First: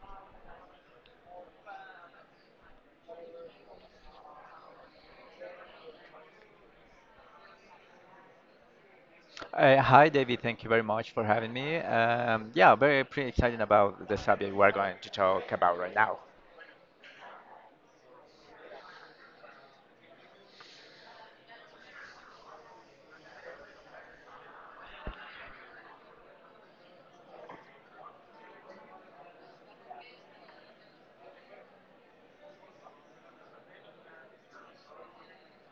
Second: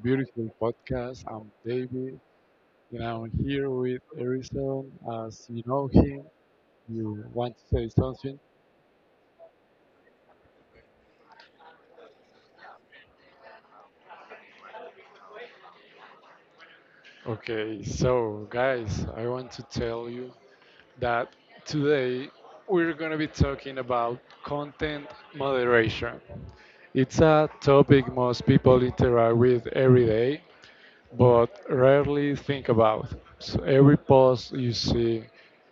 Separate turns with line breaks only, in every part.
beautiful podcast. I'm David and I'm here with Harrison. As you know him, you want to say something?
Hi, David. Thank you very much for having me. Yeah, very pretty excited about the subject we're going to talk about right now.
Okay, so guys, I want to tell you that today we're going to be talking about content moderation. It's a topic most people interact with every day, but rarely think about. So every post you see,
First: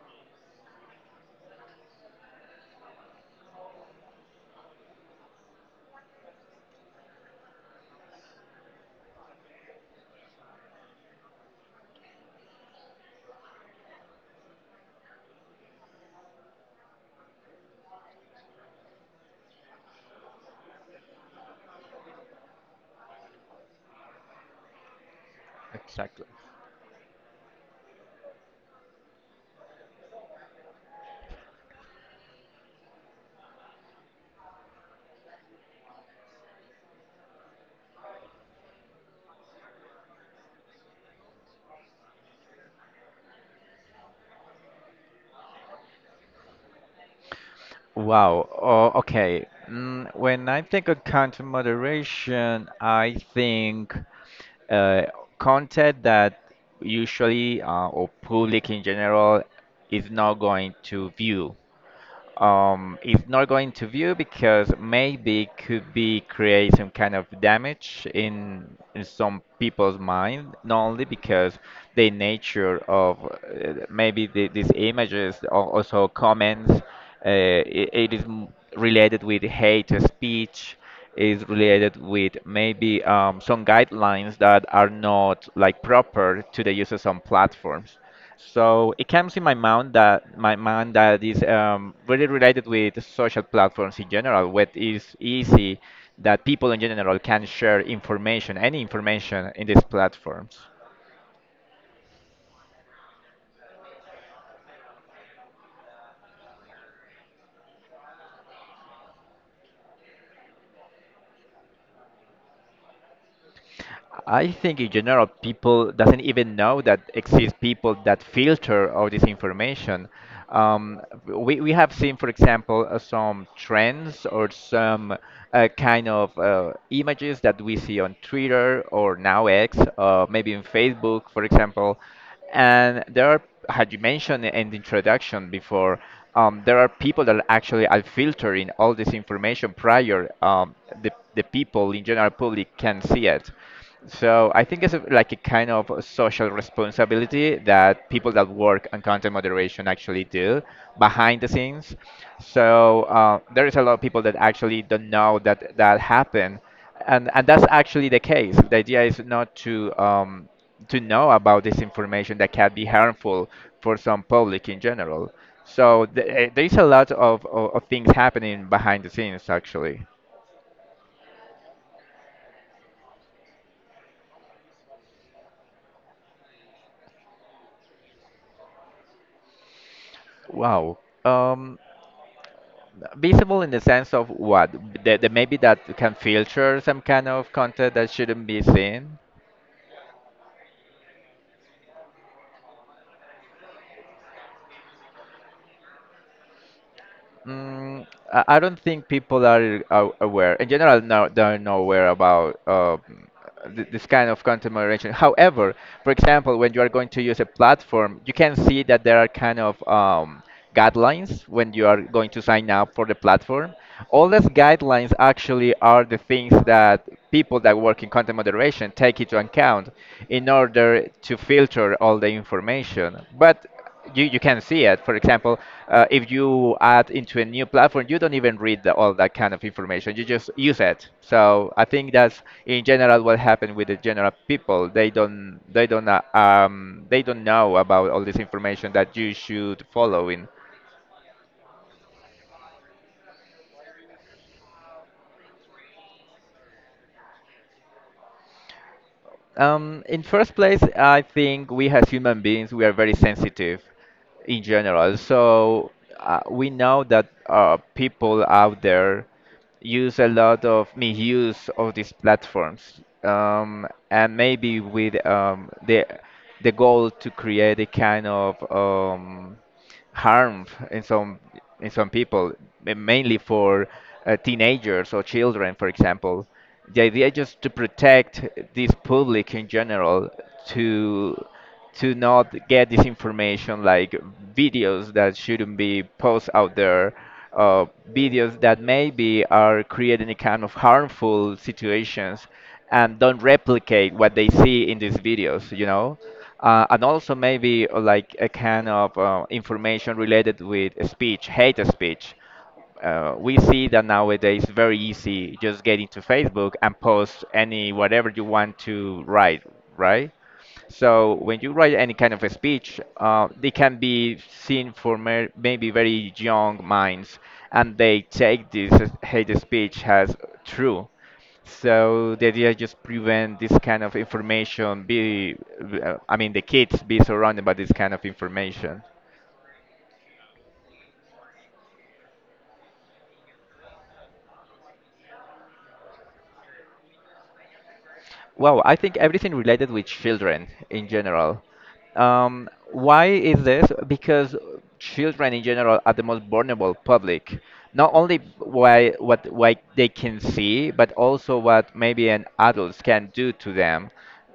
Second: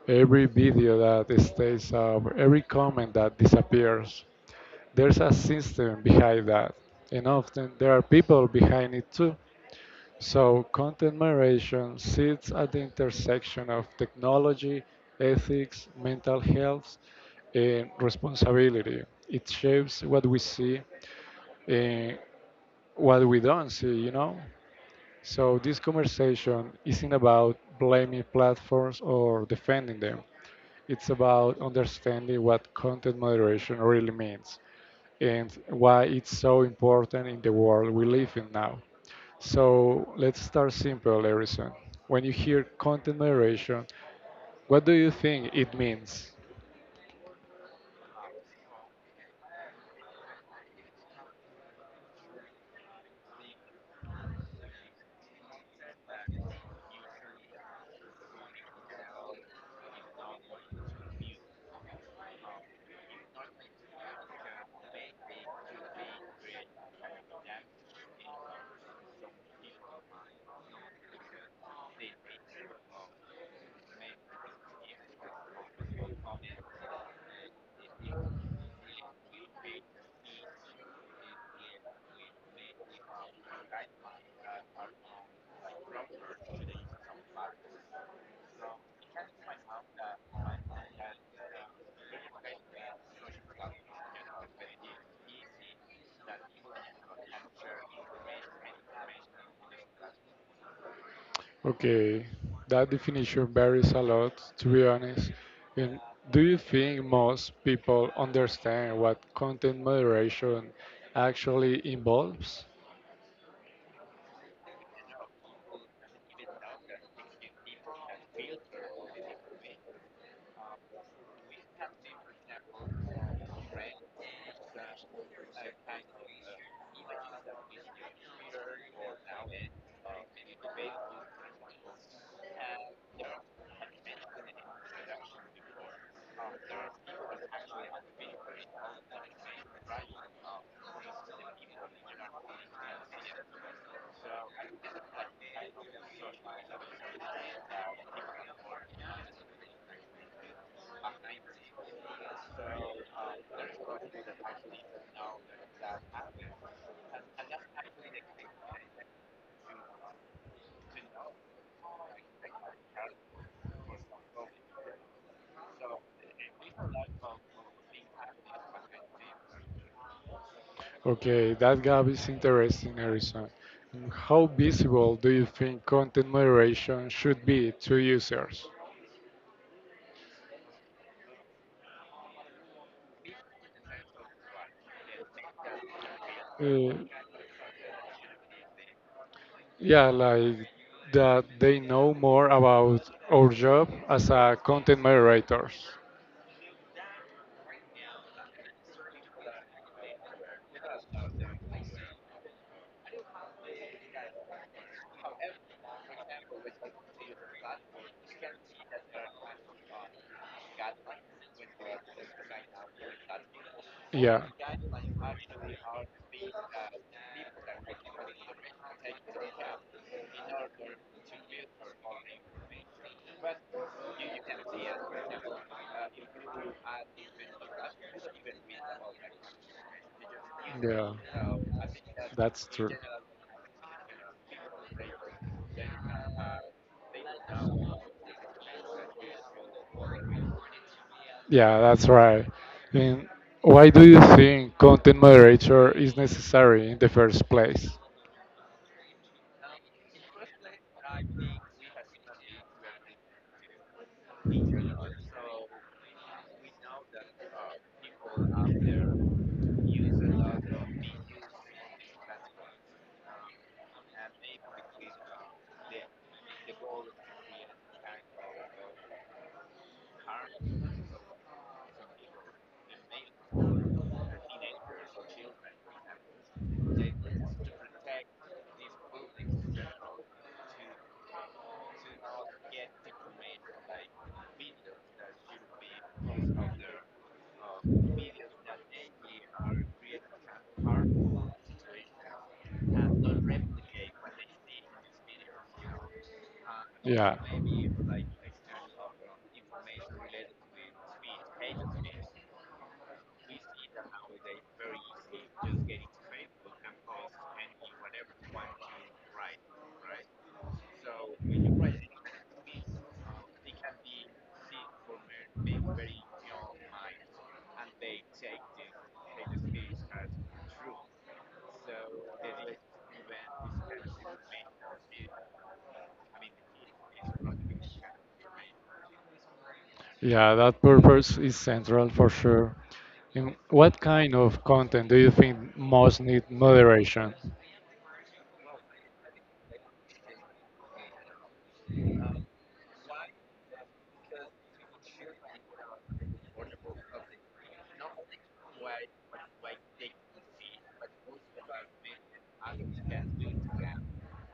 every video that stays up, every comment that disappears, there's a system behind that. And often there are people behind it too. So content moderation sits at the intersection of technology, ethics, mental health, and responsibility. It shapes what we see and what we don't see, you know? So this
Exactly.
conversation isn't about blaming platforms or defending them. It's about understanding what content moderation really means and why it's so important in the world we live in now. So let's start simple, Harrison. When you hear content moderation, what do you think it means?
Wow. Oh, okay. Mm, when I think of content moderation, I think uh, content that usually or public in general is not going to view. Is not going to view because maybe it could be create some kind of damage in some people's mind, not only because the nature of maybe these images or also comments, it is related with hate speech, is related with maybe some guidelines that are not like proper to the users on platforms. So it comes in my mind that is really related with social platforms in general, where it is easy that people in general can share information, any information in these platforms.
Okay, that definition varies a lot, to be honest. And do you think most people understand what content moderation actually involves?
I think in general people doesn't even know that exist people that filter all this information. We have seen, for example, some trends or some kind of images that we see on Twitter or now X, maybe in Facebook, for example. And there are, had you mentioned in the introduction before, there are people that actually are filtering all this information prior the people in general public can see it. So I think it's like a kind of a social responsibility that people that work on content moderation actually do behind the scenes. So there is a lot of people that actually don't know that that happen, and that's actually the case. The idea is not to to know about this information that can be harmful for some public in general. So there is a lot of things happening behind the scenes actually.
Okay, that gap is interesting, Harrison. And how visible do you think content moderation should be to users?
Wow. Um, Visible in the sense of what? That maybe that can filter
Uh,
some kind of content that shouldn't be seen?
yeah, like that they know more about our job as a content moderators.
Mm, I don't think people are aware. In general, no, they're not aware about this kind of content moderation. However, for example, when you are going to use a platform, you can see that there are kind of guidelines when you are going to sign up for the platform. All
Yeah.
those guidelines actually are the things that people that work in content moderation take into account in order to filter all the information. But you can see it. For example, if you add into a new platform, you don't even read all that kind of information. You just use it.
Yeah.
So I think that's
That's
in
true.
general what happened with the general people. They don't know about all this information that you should follow in.
Yeah, that's right. And why do you think content moderator is necessary in the first place?
In first place, I think we as human beings, we are very sensitive in general. So we know that people out there use a lot of misuse of these platforms, and maybe with the goal to create a kind of harm in some in some people, mainly for teenagers or children, for example. The idea just to protect this public in general to not get this information like videos that shouldn't be posted out there uh, videos that maybe are creating a kind of harmful situations and don't replicate what they see in these videos, you know? And also
Yeah.
maybe like a kind of information related with speech, hate speech. We see that nowadays very easy just get into Facebook and post any whatever you want to write, right? So when you write any kind of a speech, they can be seen for maybe very young minds, and they take this hate speech as true. So the idea is just prevent this kind of information. I mean, the kids be surrounded by this kind of information.
Yeah, that purpose is central for sure. And what kind of content do you think most need moderation?
Well, I think everything related with children in general. Why is this? Because children in general are the most vulnerable public. Not only why they can see, but also what maybe an adult can do to them.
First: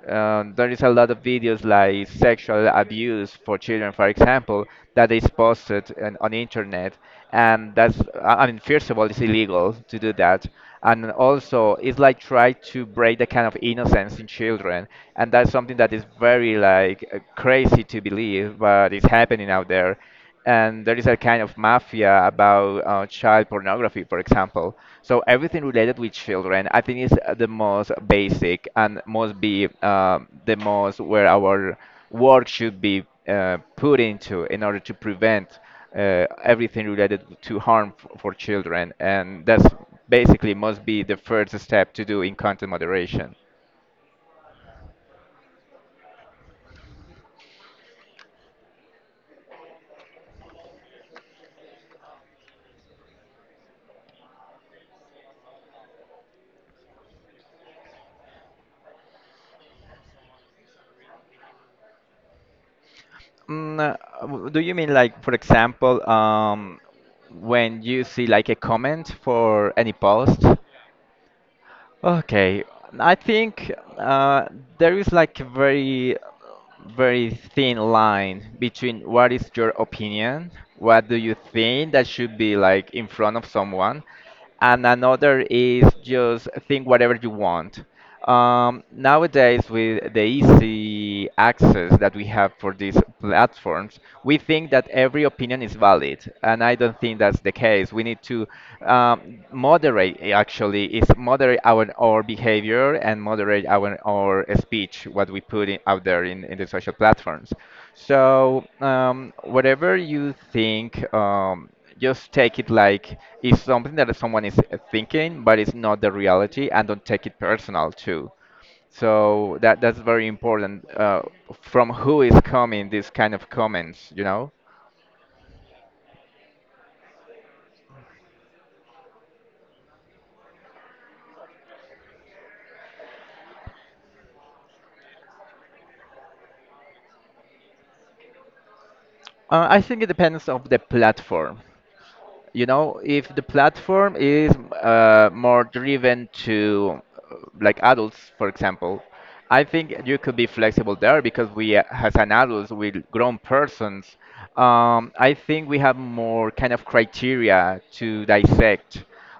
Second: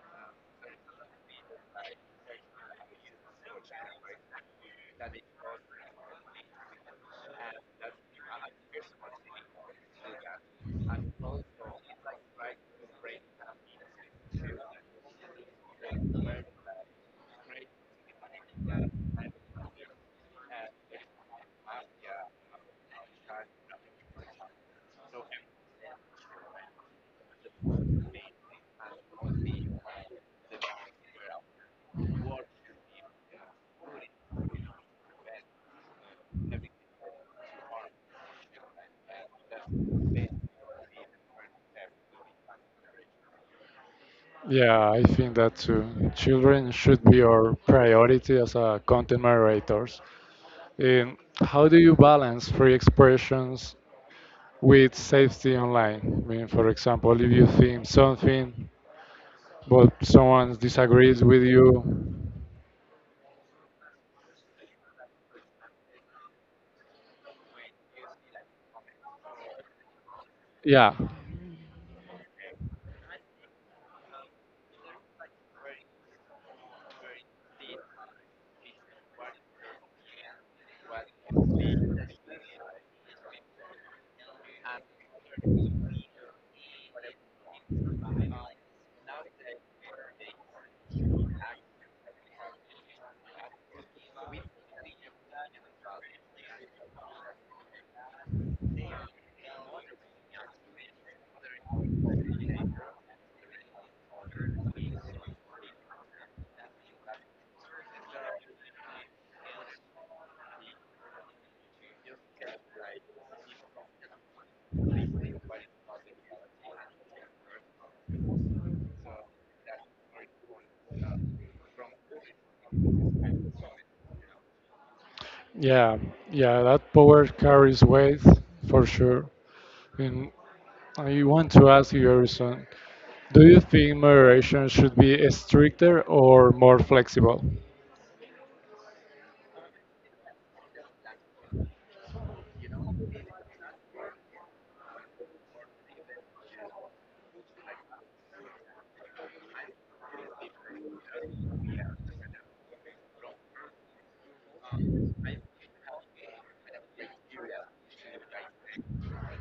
There is a lot of videos like sexual abuse for children, for example, that is posted on internet, and that's I mean, first of all, it's illegal to do that, and also it's like try to break the kind of innocence in children, and that's something that is very like crazy to believe, but it's happening out there and there is a kind of mafia about child pornography, for example. So everything related with children, I think, is the most basic and must be the most where our work should be put into in order to prevent everything related to harm for children, and that's basically must be the first step to do in content moderation.
Yeah, I think that too. Children should be our priority as a content moderators. How do you balance free expressions with safety online? I mean, for example, if you think something, but someone disagrees with you,
Mm, uh, do you mean like, for example, when you see like a comment for any post?
yeah,
Okay, I think uh, there is like a very thin line between what is your opinion, what do you think that should be like in front of someone, and another is just think whatever you want. Nowadays, with the easy access that we have for these platforms, we think that every opinion is valid, and I don't think that's the case. We need to moderate, actually, is moderate our behavior and moderate our speech, what we put in, out there in the social platforms. So, whatever you think. Just take it like it's something that someone is thinking, but it's not the reality, and don't take it personal too. So that's very important. From who is coming these kind of comments, you know?
yeah, yeah, that power carries weight for sure. And I want to ask you, Harrison, do you think moderation should be stricter or more flexible?
I think it depends of the platform. You know, if the platform is more driven to uh, like adults, for example, I think you could be flexible there because we as an adults with grown persons, I think we have more kind of criteria to dissect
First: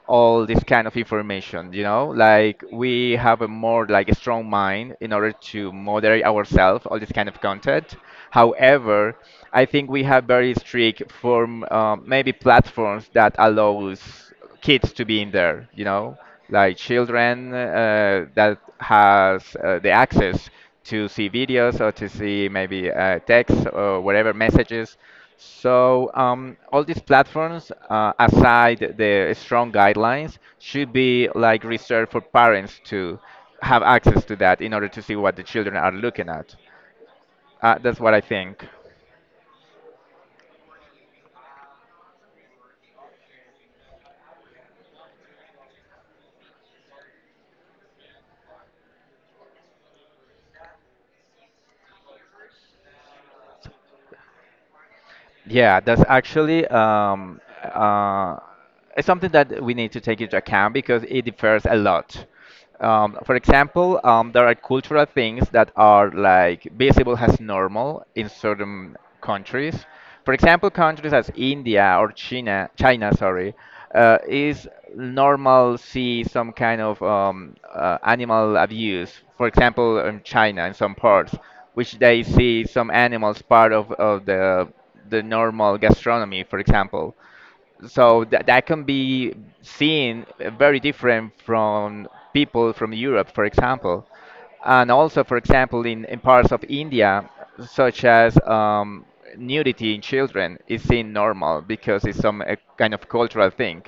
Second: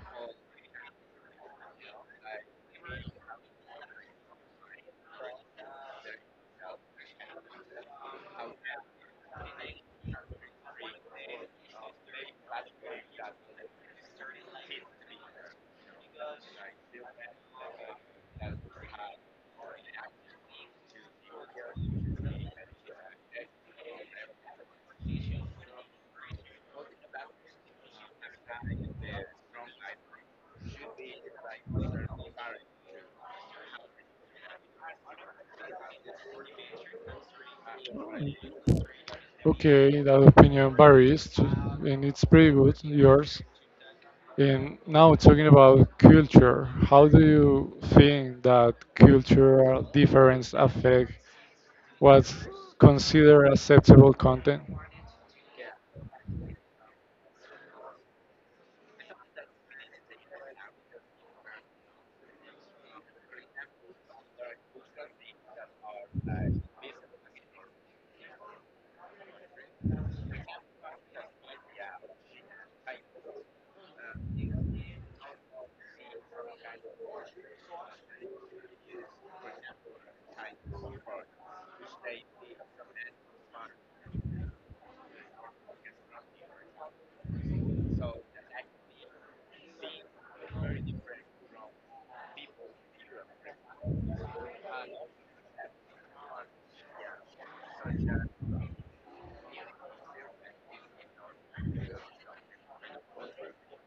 all this kind of information, you know, like we have a more like a strong mind in order to moderate ourselves all this kind of content. However, I think we have very strict form, maybe platforms that allows kids to be in there, you know, like children that has the access to see videos or to see maybe text or whatever messages. So all these platforms, aside the strong guidelines, should be like reserved for parents to have access to that in order to see what the children are looking at. That's what I think.
Okay, that opinion varies, too, and it's pretty good, yours. And now talking about culture, how do you think that cultural difference affect what's considered acceptable content?
Yeah, that's actually it's something that we need to take into account because it differs a lot. For example, there are cultural things that are like visible as normal in certain countries. For example, countries as India or China, sorry, is normal see some kind of animal abuse. For example, in China, in some parts, which they see some animals part of the normal gastronomy, for example, so that can be seen very different from people from Europe, for example, and also, for example, in parts of India, such as nudity in children is seen normal because it's some kind of cultural thing.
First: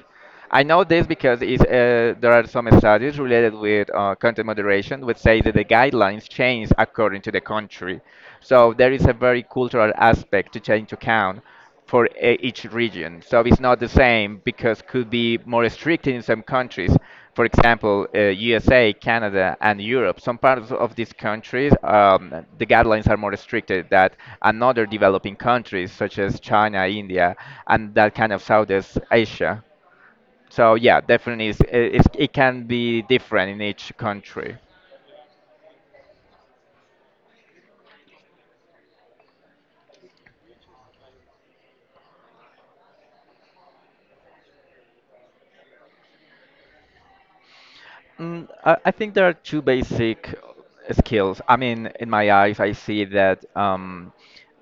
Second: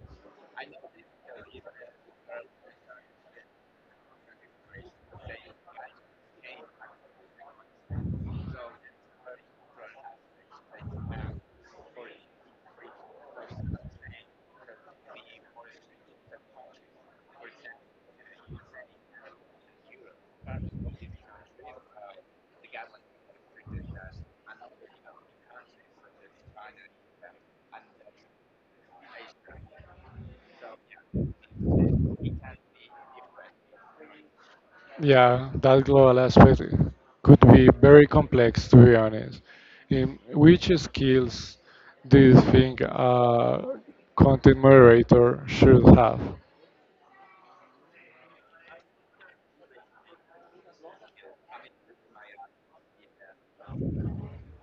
I know this because it's, there are some studies related with content moderation which say that the guidelines change according to the country. So there is a very cultural aspect to take into account for each region. So it's not the same because could be more restricted in some countries. For example, USA, Canada, and Europe. Some parts of these countries, the guidelines are more restricted than another developing countries such as China, India, and that kind of Southeast Asia. So yeah, definitely, it can be different in each country.
Yeah, that global aspect could be very complex to be honest. In which skills do you think a content moderator should have?
Mm, I think there are two basic skills. I mean, in my eyes, I see that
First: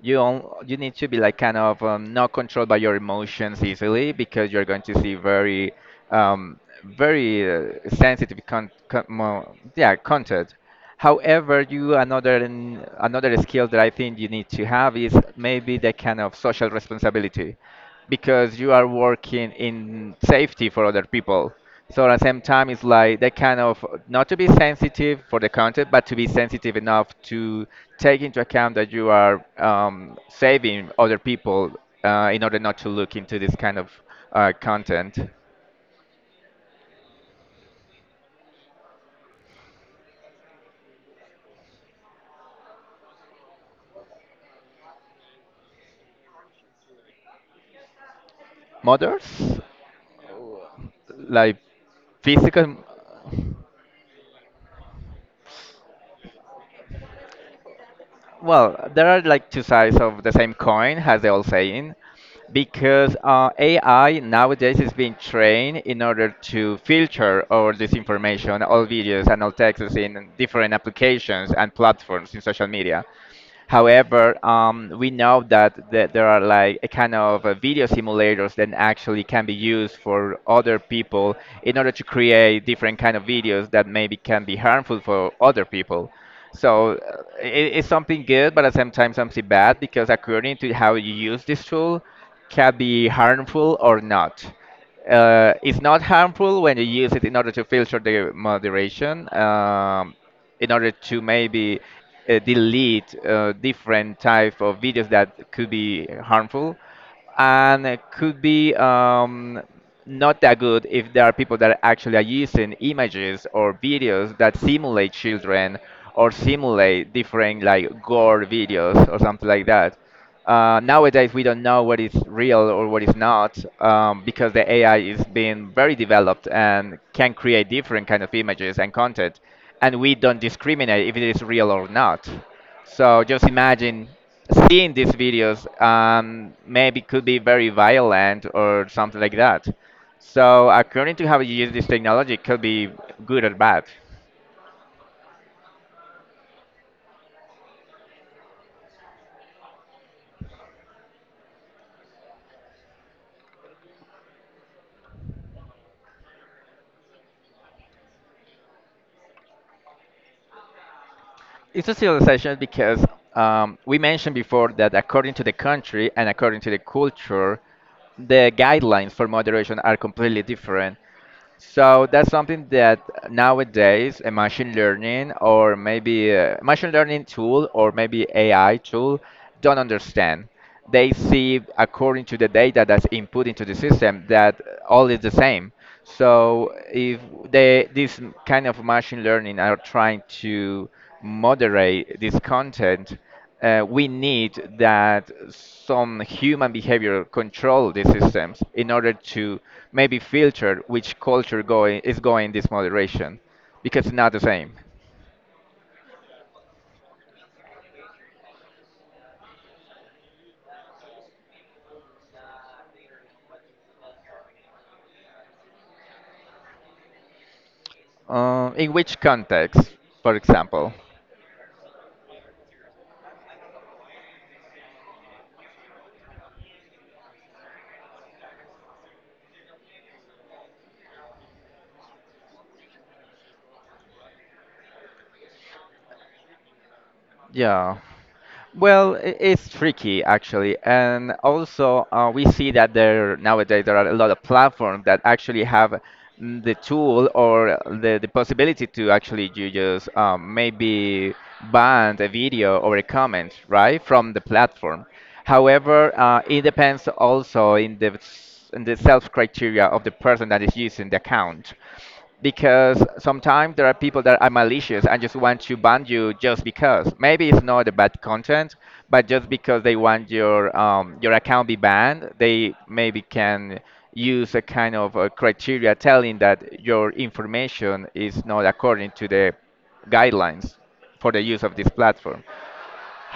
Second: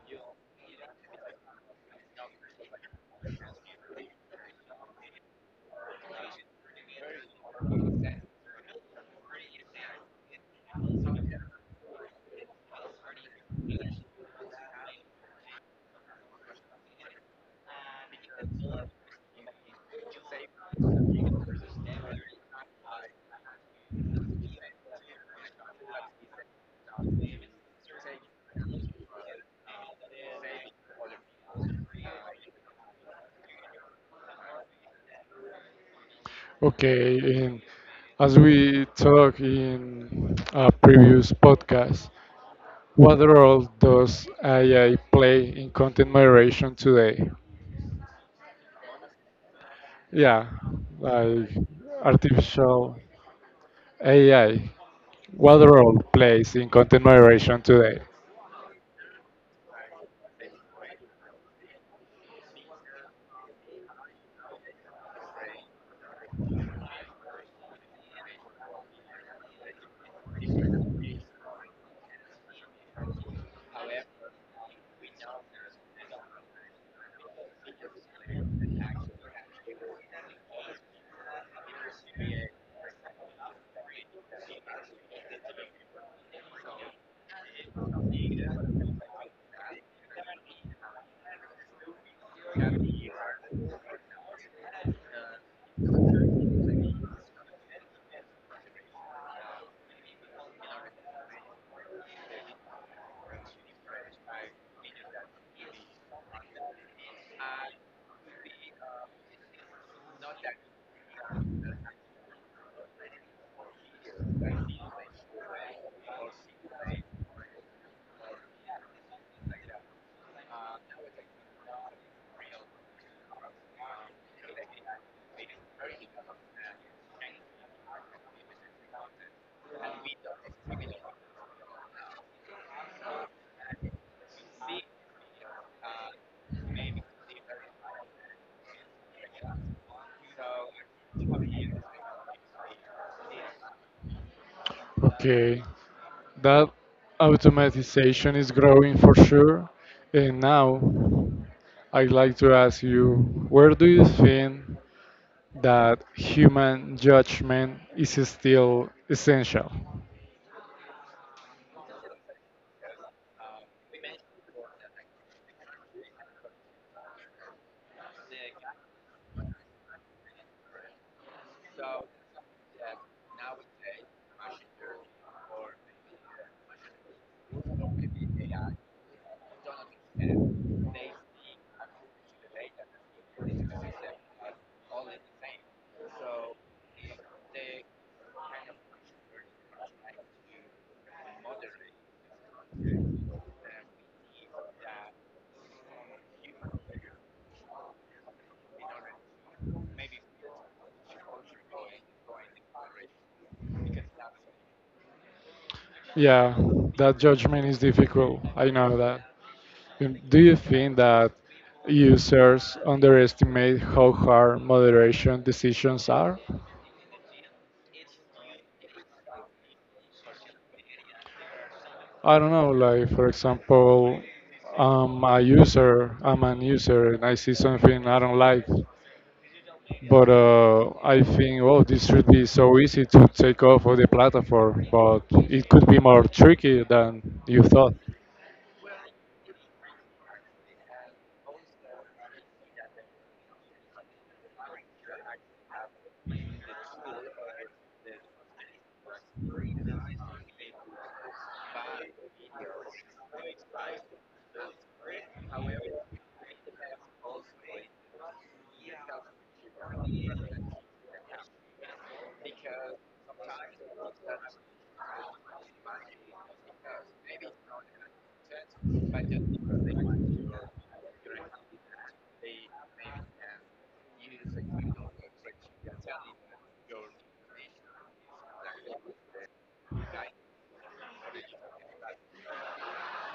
you need to be like kind of not controlled by your emotions easily because you're going to see very um, very sensitive con con mo yeah content. However, you another another skill that I think you need to have is maybe the kind of social responsibility because you are working in safety for other people, so at the same time, it's like that kind of not to be sensitive for the content, but to be sensitive enough to take into account that you are saving other people in order not to look into this kind of content.
Okay, in, as we talked in a previous podcast, what role does AI play in content moderation today?
Mothers,
Yeah, like
like physical.
artificial AI. What role plays in content moderation today?
Well, there are like two sides of the same coin, as they all saying, because AI nowadays is being trained in order to filter all this information, all videos and all texts in different applications and platforms in social media. However, we know that there are like a kind of video simulators that actually can be used for other people in order to create different kind of videos that maybe can be harmful for other people. So it's something good, but at the same time something bad because according to how you use this tool, can be harmful or not. It's not harmful when you use it in order to filter the moderation. In order to maybe delete different type of videos that could be harmful, and it could be not that good if there are people that actually are using images or videos that simulate children or simulate different like gore videos or something like that. Nowadays, we don't know what is real or what is not because the AI is being very developed and can create different kind of images and content, and we don't discriminate if it is real or not. So just imagine seeing these videos, maybe could be very violent or something like that. So according to how you use this technology, it could be good or bad.
Okay, that automatization is growing for sure. And now I'd like to ask you where do you think that human judgment is still essential?
It's a civilization because we mentioned before that according to the country and according to the culture, the guidelines for moderation are completely different. So that's something that nowadays a machine learning or maybe a machine learning tool or maybe AI tool don't understand. They see according to the data that's input into the system that all is the same. So if they this kind of machine learning are trying to moderate this content, we need that some human behavior control these systems in order to maybe filter which culture going is going this moderation because it's not the same.
Yeah, that judgment is difficult. I know that. Do you think that users underestimate how hard moderation decisions are?
In which context, for example?
I don't know, like for example, I'm a user, I'm an user, and I see something I don't like, but I think, oh, this should be so easy to take off of the platform, but it could be more tricky than you thought.
Yeah. Well, it's tricky actually, and also we see that there nowadays there are a lot of platforms that actually have mm, the tool or the possibility to actually you just maybe ban a video or a comment right from the platform. However, it depends also in the in the self criteria of the person that is using the account because sometimes there are people that are malicious and just want to ban you just because. Maybe it's not a bad content, but just because they want your account be banned, they maybe can use a kind of a criteria telling that your information is not according to the guidelines for the use of this platform.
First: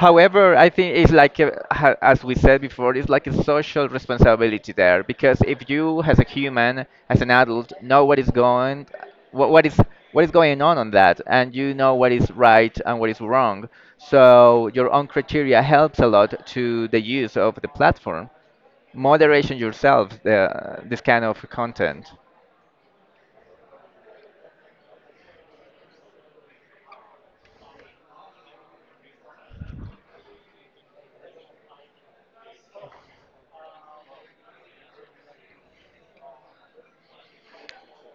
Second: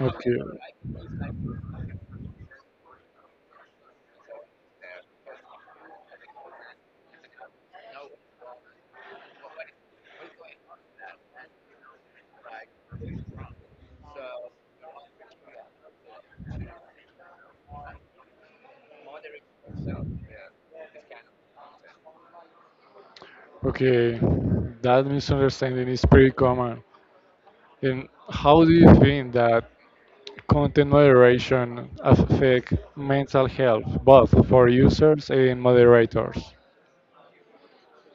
Okay.
I think it's like, as we said before, it's like a social responsibility there because if you, as a human, as an adult, know what is going, what is what is going on that, and you know what is right and what is wrong, so your own criteria helps a lot to the use of the platform. Moderation yourself, this kind of content.
Okay, that misunderstanding is pretty common. And how do you think that content moderation affect mental health, both for users and moderators.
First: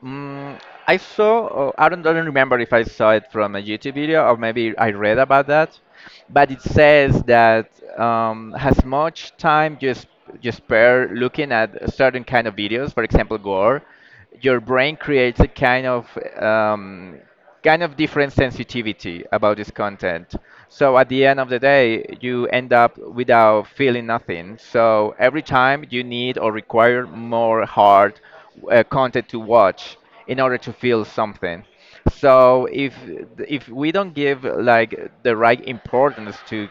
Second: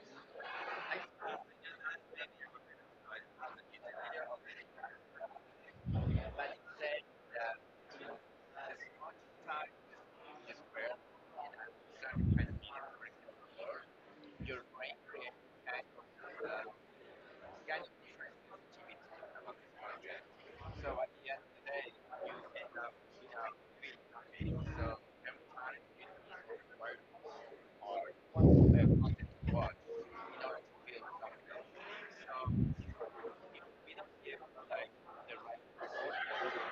Mm, I saw, oh, I don't remember if I saw it from a YouTube video or maybe I read about that, but it says that as much time you spare looking at a certain kind of videos, for example, gore, your brain creates a um, kind of different sensitivity about this content. So at the end of the day, you end up without feeling nothing. So every time you need or require more hard content to watch in order to feel something. So if we don't give like the right importance to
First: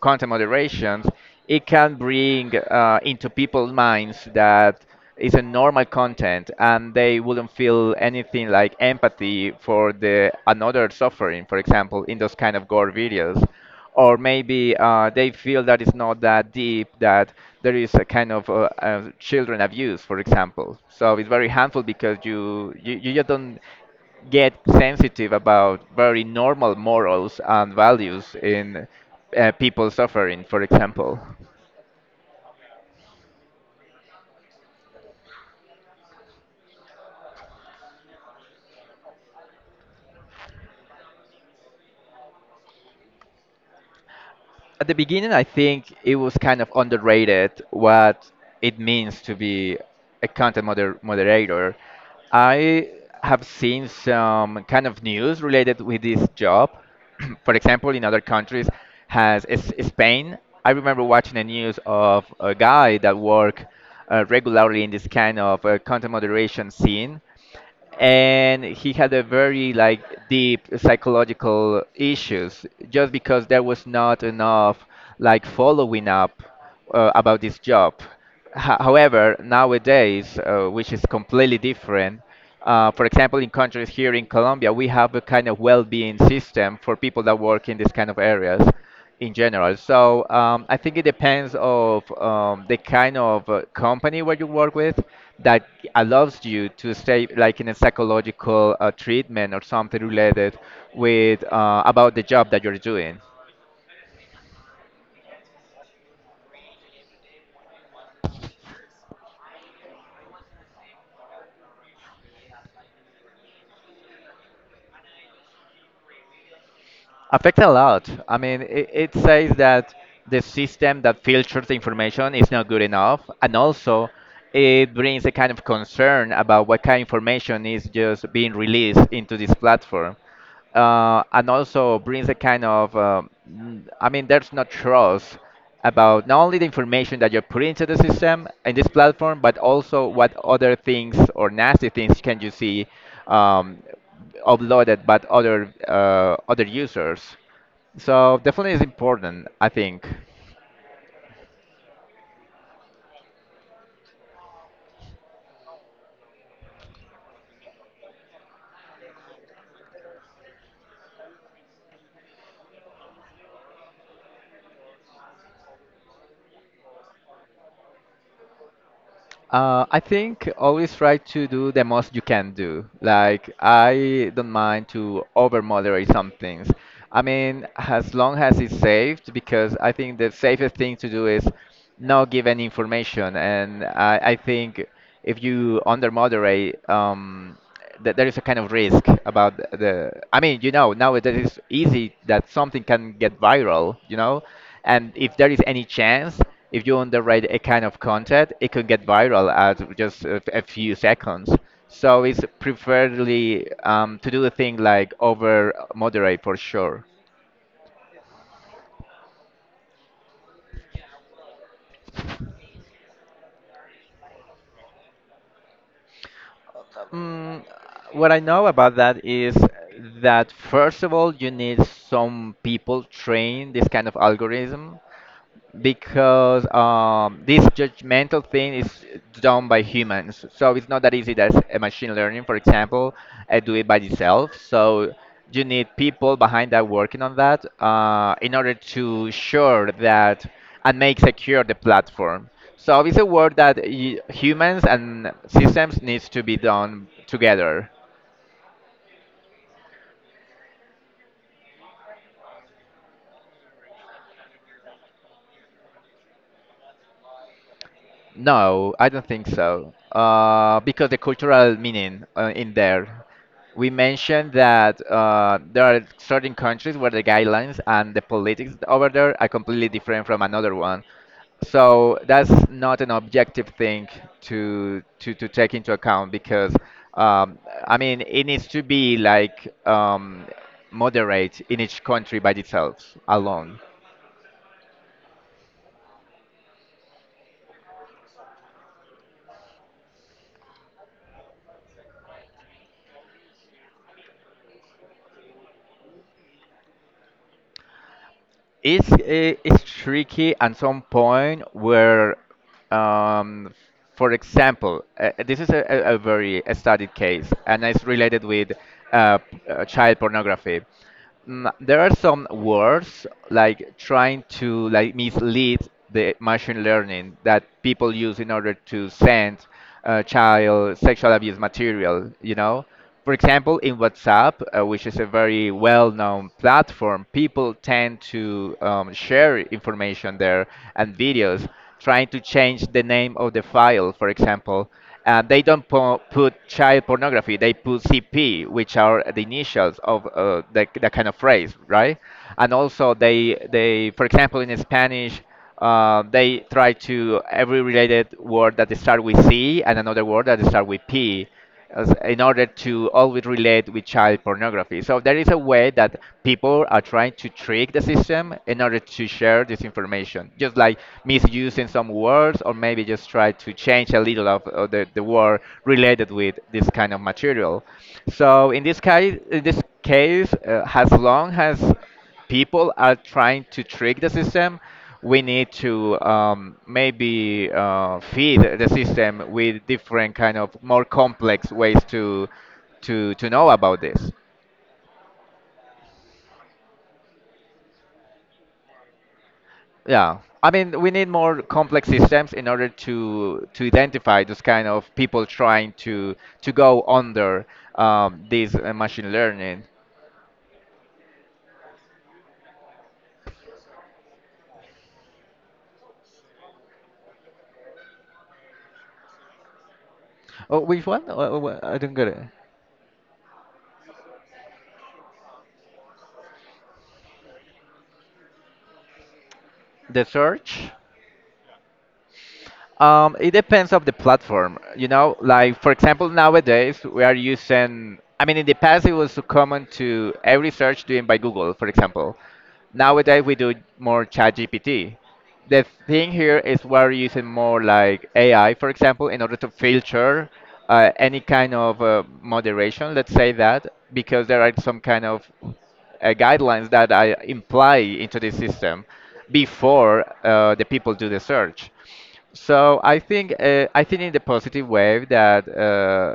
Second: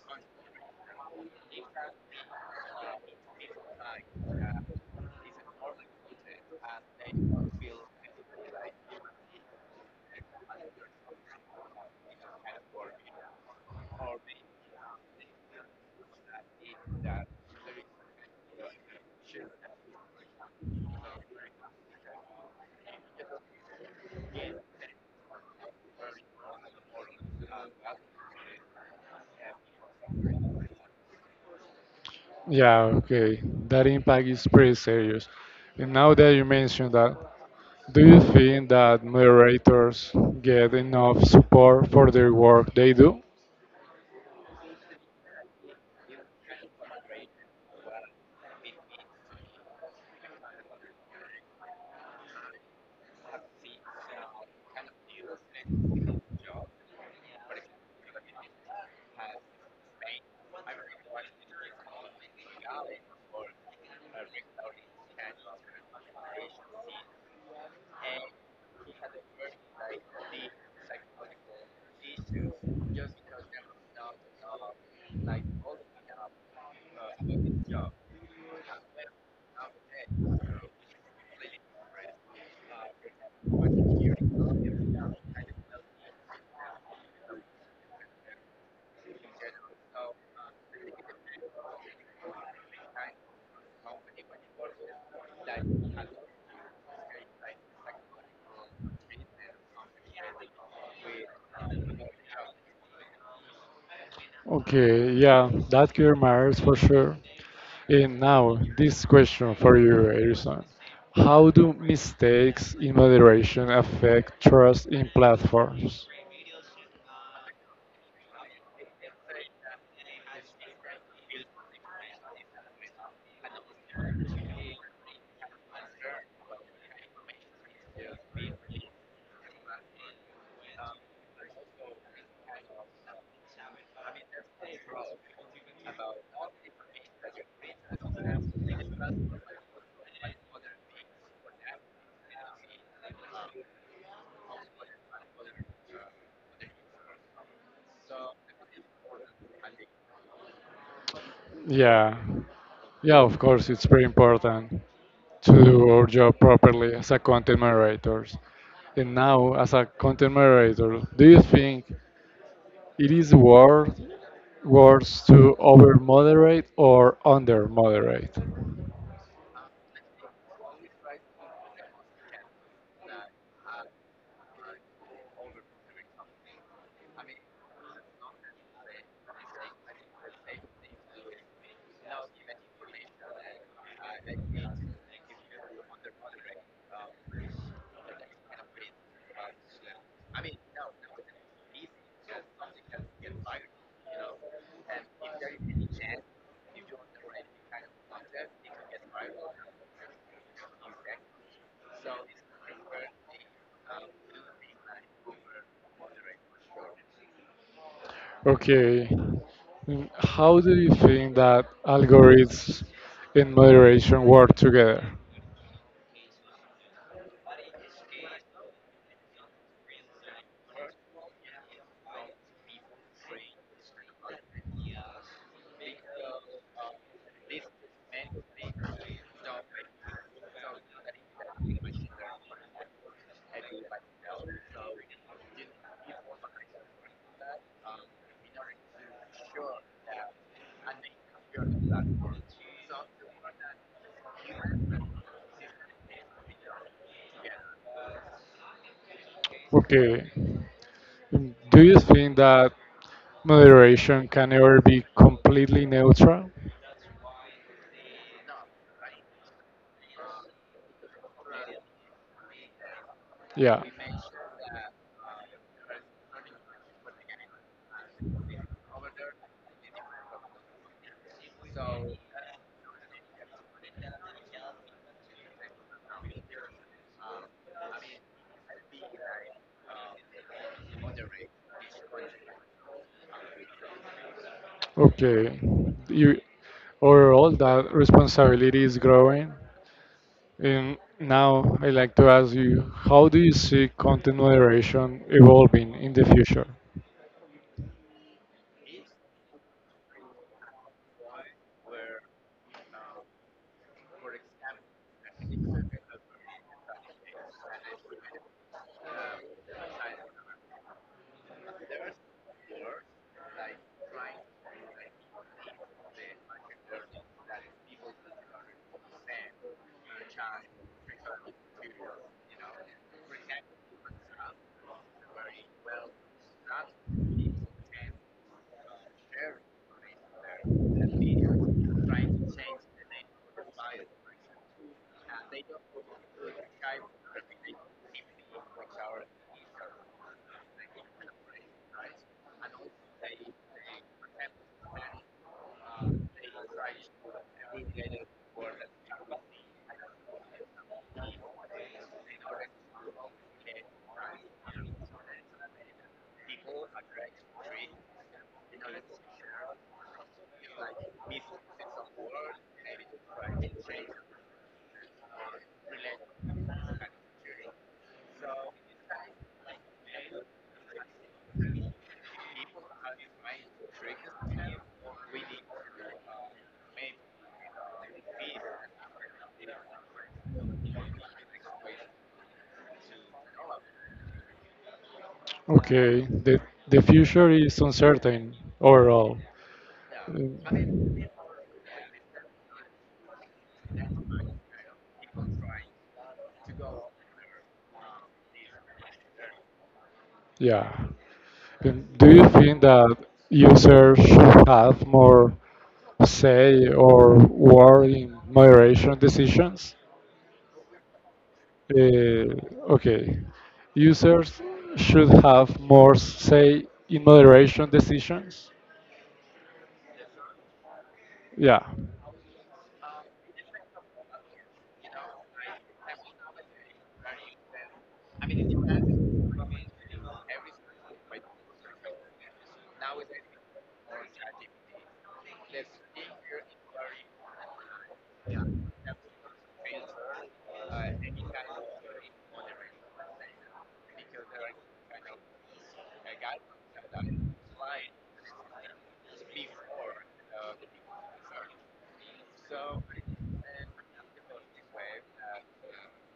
content moderations, it can bring into people's minds that it's a normal content and they wouldn't feel anything like empathy for the another suffering, for example, in those kind of gore videos. Or maybe they feel that it's not that deep, that there is a kind of children abuse, for example. So it's very harmful because you just don't get sensitive about very normal morals and values in people suffering, for example.
Yeah, okay. That impact is pretty serious. And now that you mentioned that, do you think that moderators get enough support for their work they do?
At the beginning, I think it was kind of underrated what it means to be a content moderator. I have seen some kind of news related with this job. For example, in other countries, has is Spain. I remember watching the news of a guy that worked regularly in this kind of content moderation scene, and he had a very like deep psychological issues just because there was not enough like following up about this job. However, nowadays, which is completely different, for example, in countries here in Colombia, we have a kind of well-being system for people that work in these kind of areas in general. So I think it depends of the kind of company where you work with that allows you to stay like in a psychological treatment or something related with about the job that you're doing.
Okay, yeah, that clear matters for sure. And now, this question for you, Erison. How do mistakes in moderation affect trust in platforms?
Affect a lot. I mean, it says that the system that filters the information is not good enough, and also it brings a kind of concern about what kind of information is just being released into this platform. And also brings a kind of I mean there's no trust about not only the information that you are putting into the system in this platform but also what other things or nasty things can you see um, uploaded by other other users, so definitely is important I think.
Yeah, yeah, of course, it's very important to do our job properly as a content moderators. And now, as a content moderator, do you think it is worth words to over moderate or under moderate?
I think always try to do the most you can do. Like, I don't mind to over moderate some things. I mean, as long as it's saved, because I think the safest thing to do is not give any information. And I think if you under moderate, that there is a kind of risk about the. I mean, you know, now it is easy that something can get viral, you know, and if there is any chance if you underrate a kind of content, it could get viral at just a few seconds. So it's preferably to do the thing like over moderate for sure.
Okay, mm, how do you think that algorithms and moderation work together?
Mm, what I know about that is that first of all, you need some people train this kind of algorithm because this judgmental thing is done by humans. So it's not that easy as a machine learning, for example, do it by itself. So you need people behind that working on that in order to sure that and make secure the platform. So it's a work that humans and systems needs to be done together.
Okay, mm, do you think that moderation can ever be completely neutral?
No, I don't think so. Because the cultural meaning in there,
Yeah.
we mentioned that there are certain countries where the guidelines and the politics over there are completely different from another one. So that's not an objective thing to to take into account because um, I mean it needs to be like moderate in each country by itself alone.
Okay. You overall that responsibility is growing. And now I'd like to ask you, how do you see content moderation evolving in the future?
It's it's tricky at some point where, um, for example, this is a very studied case, and it's related with child pornography. Mm, there are some words like trying to like mislead the machine learning that people use in order to send child sexual abuse material, you know, for example in WhatsApp, which is a very well-known platform people tend to share information there and videos, trying to change the name of the file, for example they don't po- put child pornography. They put CP, which are the initials of the kind of phrase, right? And also, they, for example, in Spanish, they try to every related word that start with C and another word that start with P in order to always relate with child pornography. So there is a way that people are trying to trick the system in order to share this information, just like misusing some words or maybe just try to change a little of, the word related with this kind of material. So in this case, as long as people are trying to trick the system, we need to maybe feed the system with different kind of more complex ways to to know about this.
Okay, the future is uncertain overall.
Yeah, I mean we
Um,
need more complex systems in order to identify those kind of people trying to go under this machine learning.
Yeah. And do you think that users should have more say or word in moderation decisions?
Oh, which one? I don't get it.
Uh, okay. Users should have more say in moderation decisions.
The search.
Yeah.
It depends of the platform, you know. Like for example, nowadays we are using. I mean, in the past it was so common to every search doing by Google, for example. Nowadays we do more ChatGPT. The thing here is we're using more like AI, for example, in order to filter any kind of moderation, let's say that, because there are some kind of guidelines that I imply into the system before the people do the search. So I think in the positive way that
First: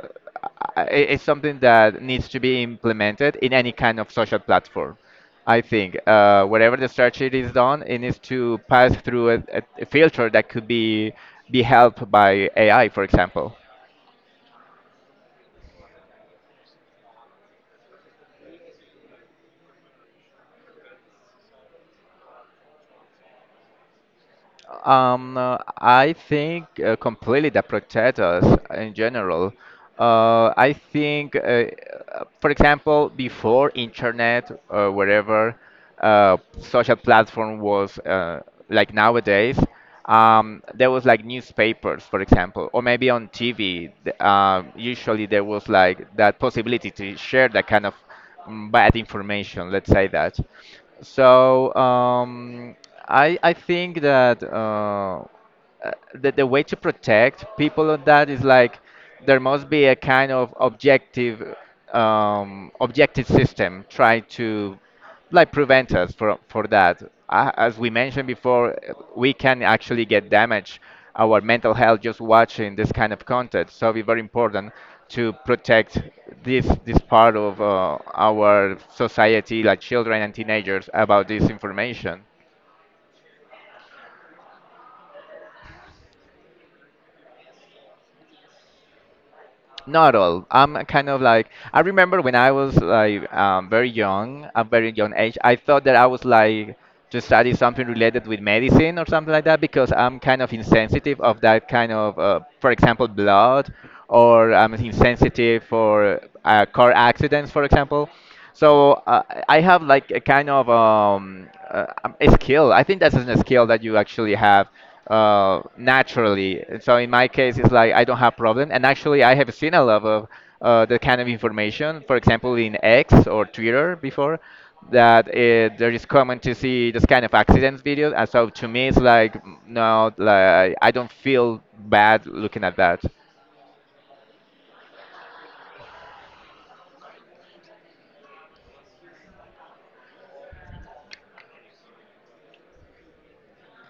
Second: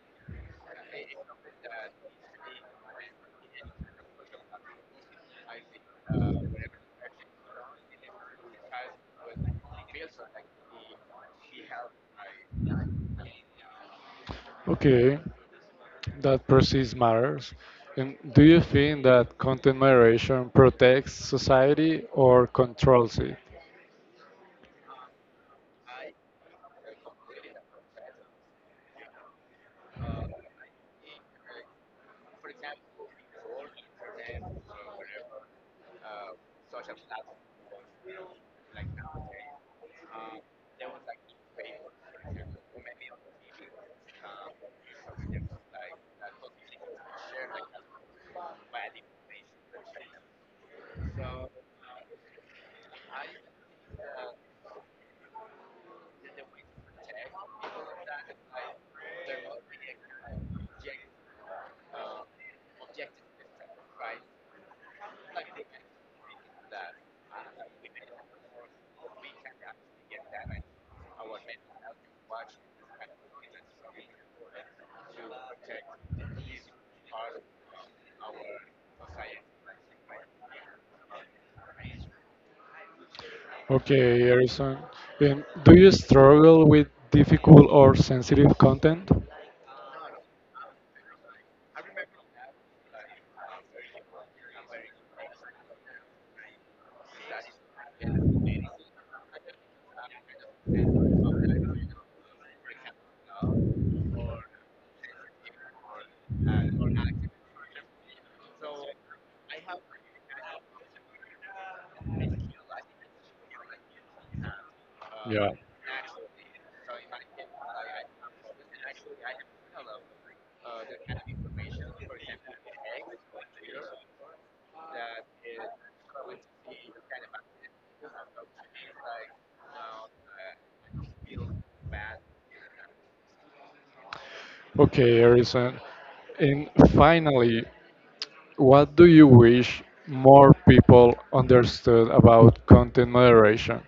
I- it's something that needs to be implemented in any kind of social platform. I think wherever the search it is done, it needs to pass through a filter that could be helped by AI, for example.
Okay. That perceives matters. And do you think that content moderation protects society or controls it?
I think completely that protect us in general. Uh, I think, uh, uh, for example, before internet, wherever social platform was like nowadays, there was like newspapers, for example, or maybe on TV. Usually there was like that possibility to share that kind of bad information, let's say that. So I think that. The way to protect people on that is like there must be a kind of objective objective system trying to like prevent us for that. As we mentioned before, we can actually get damage our mental health just watching this kind of content. So it's very important to protect this part of our society, like children and teenagers, about this information.
Okay, Harrison. And do you struggle with difficult or sensitive content?
Not all. I'm kind of like I remember when I was like very young, a very young age. I thought that I was like to study something related with medicine or something like that because I'm kind of insensitive of that kind of, for example, blood, or I'm insensitive for car accidents, for example. So I have like a kind of a skill. I think that's a skill that you actually have
Yeah.
naturally. So in my case, it's like I don't have problem. And actually, I have seen a lot of the kind of information, for example, in X or Twitter before, that there is common to see this kind of accidents videos. And so to me, it's like no, like I don't feel bad looking at that.
Okay, Harrison. And finally, what do you wish more people understood about content moderation?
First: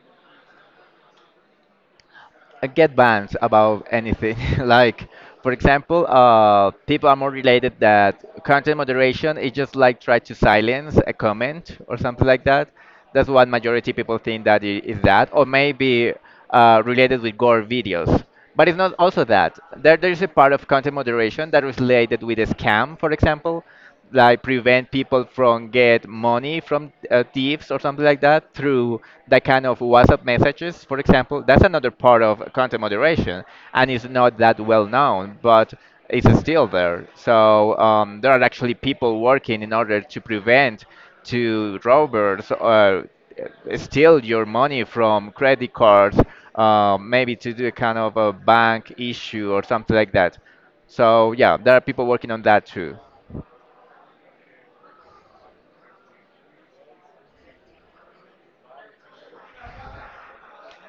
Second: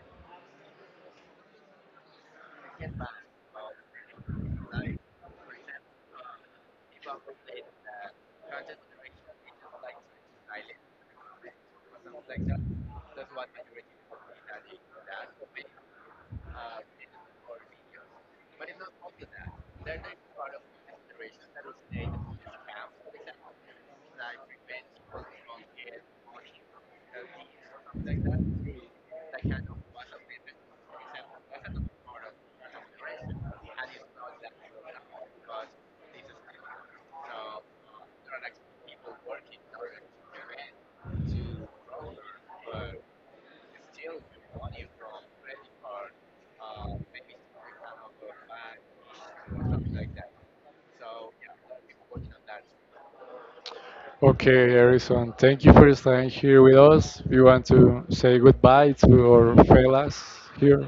Get banned about anything. Like, for example, people are more related that content moderation is just like try to silence a comment or something like that. That's what majority people think that is that, or maybe related with gore videos. But it's not also that. There's a part of content moderation that is related with a scam, for example, like prevent people from get money from thieves or something like that through that kind of WhatsApp messages, for example. That's another part of content moderation, and it's not that well known, but it's still there. So there are actually people working in order to prevent to robbers steal your money from credit cards, maybe to do a kind of a bank issue or something like that. So yeah, there are people working on that too.
Okay, Harrison, thank you for staying here with us. We want to say goodbye to our fellas here.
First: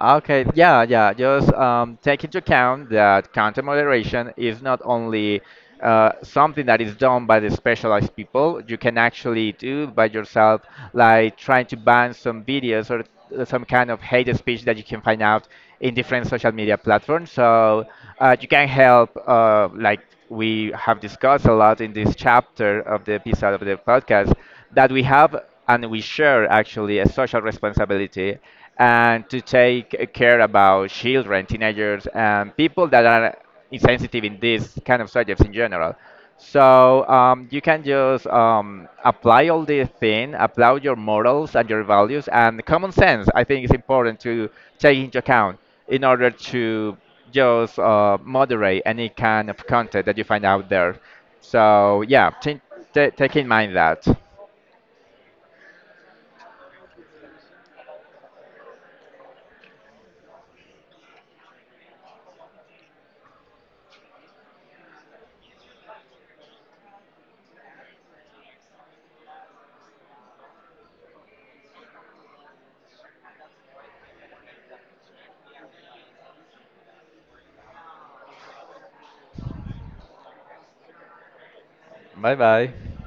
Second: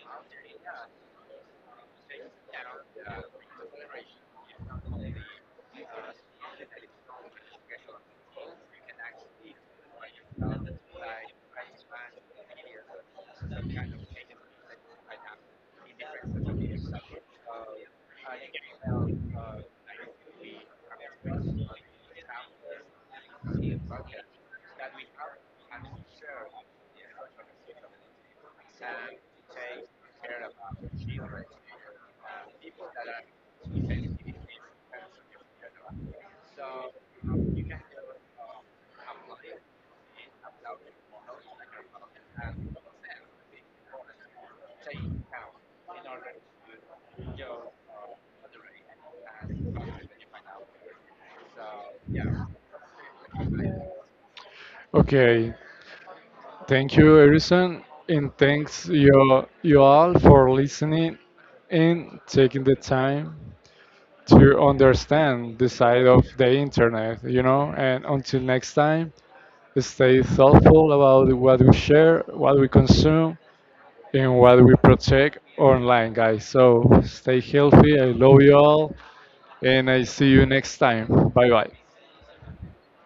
Okay, yeah, yeah. Just take into account that content moderation is not only something that is done by the specialized people. You can actually do by yourself, like trying to ban some videos or some kind of hate speech that you can find out in different social media platforms. So you can help, like we have discussed a lot in this chapter of the episode of the podcast, that we have and we share actually a social responsibility and to take care about children, teenagers, and people that are insensitive in these kind of subjects in general. So you can just apply all these things, apply your morals and your values and common sense. I think it's important to take into account in order to just moderate any kind of content that you find out there. So yeah, take in mind that.
Okay, thank you, Harrison, and thanks you, you all for listening and taking the time to understand the side of the internet, you know. And until next time, stay thoughtful about what we share, what we consume, and what we protect online, guys. So stay healthy. I love you all. And I see you next time. Bye bye.
Bye bye.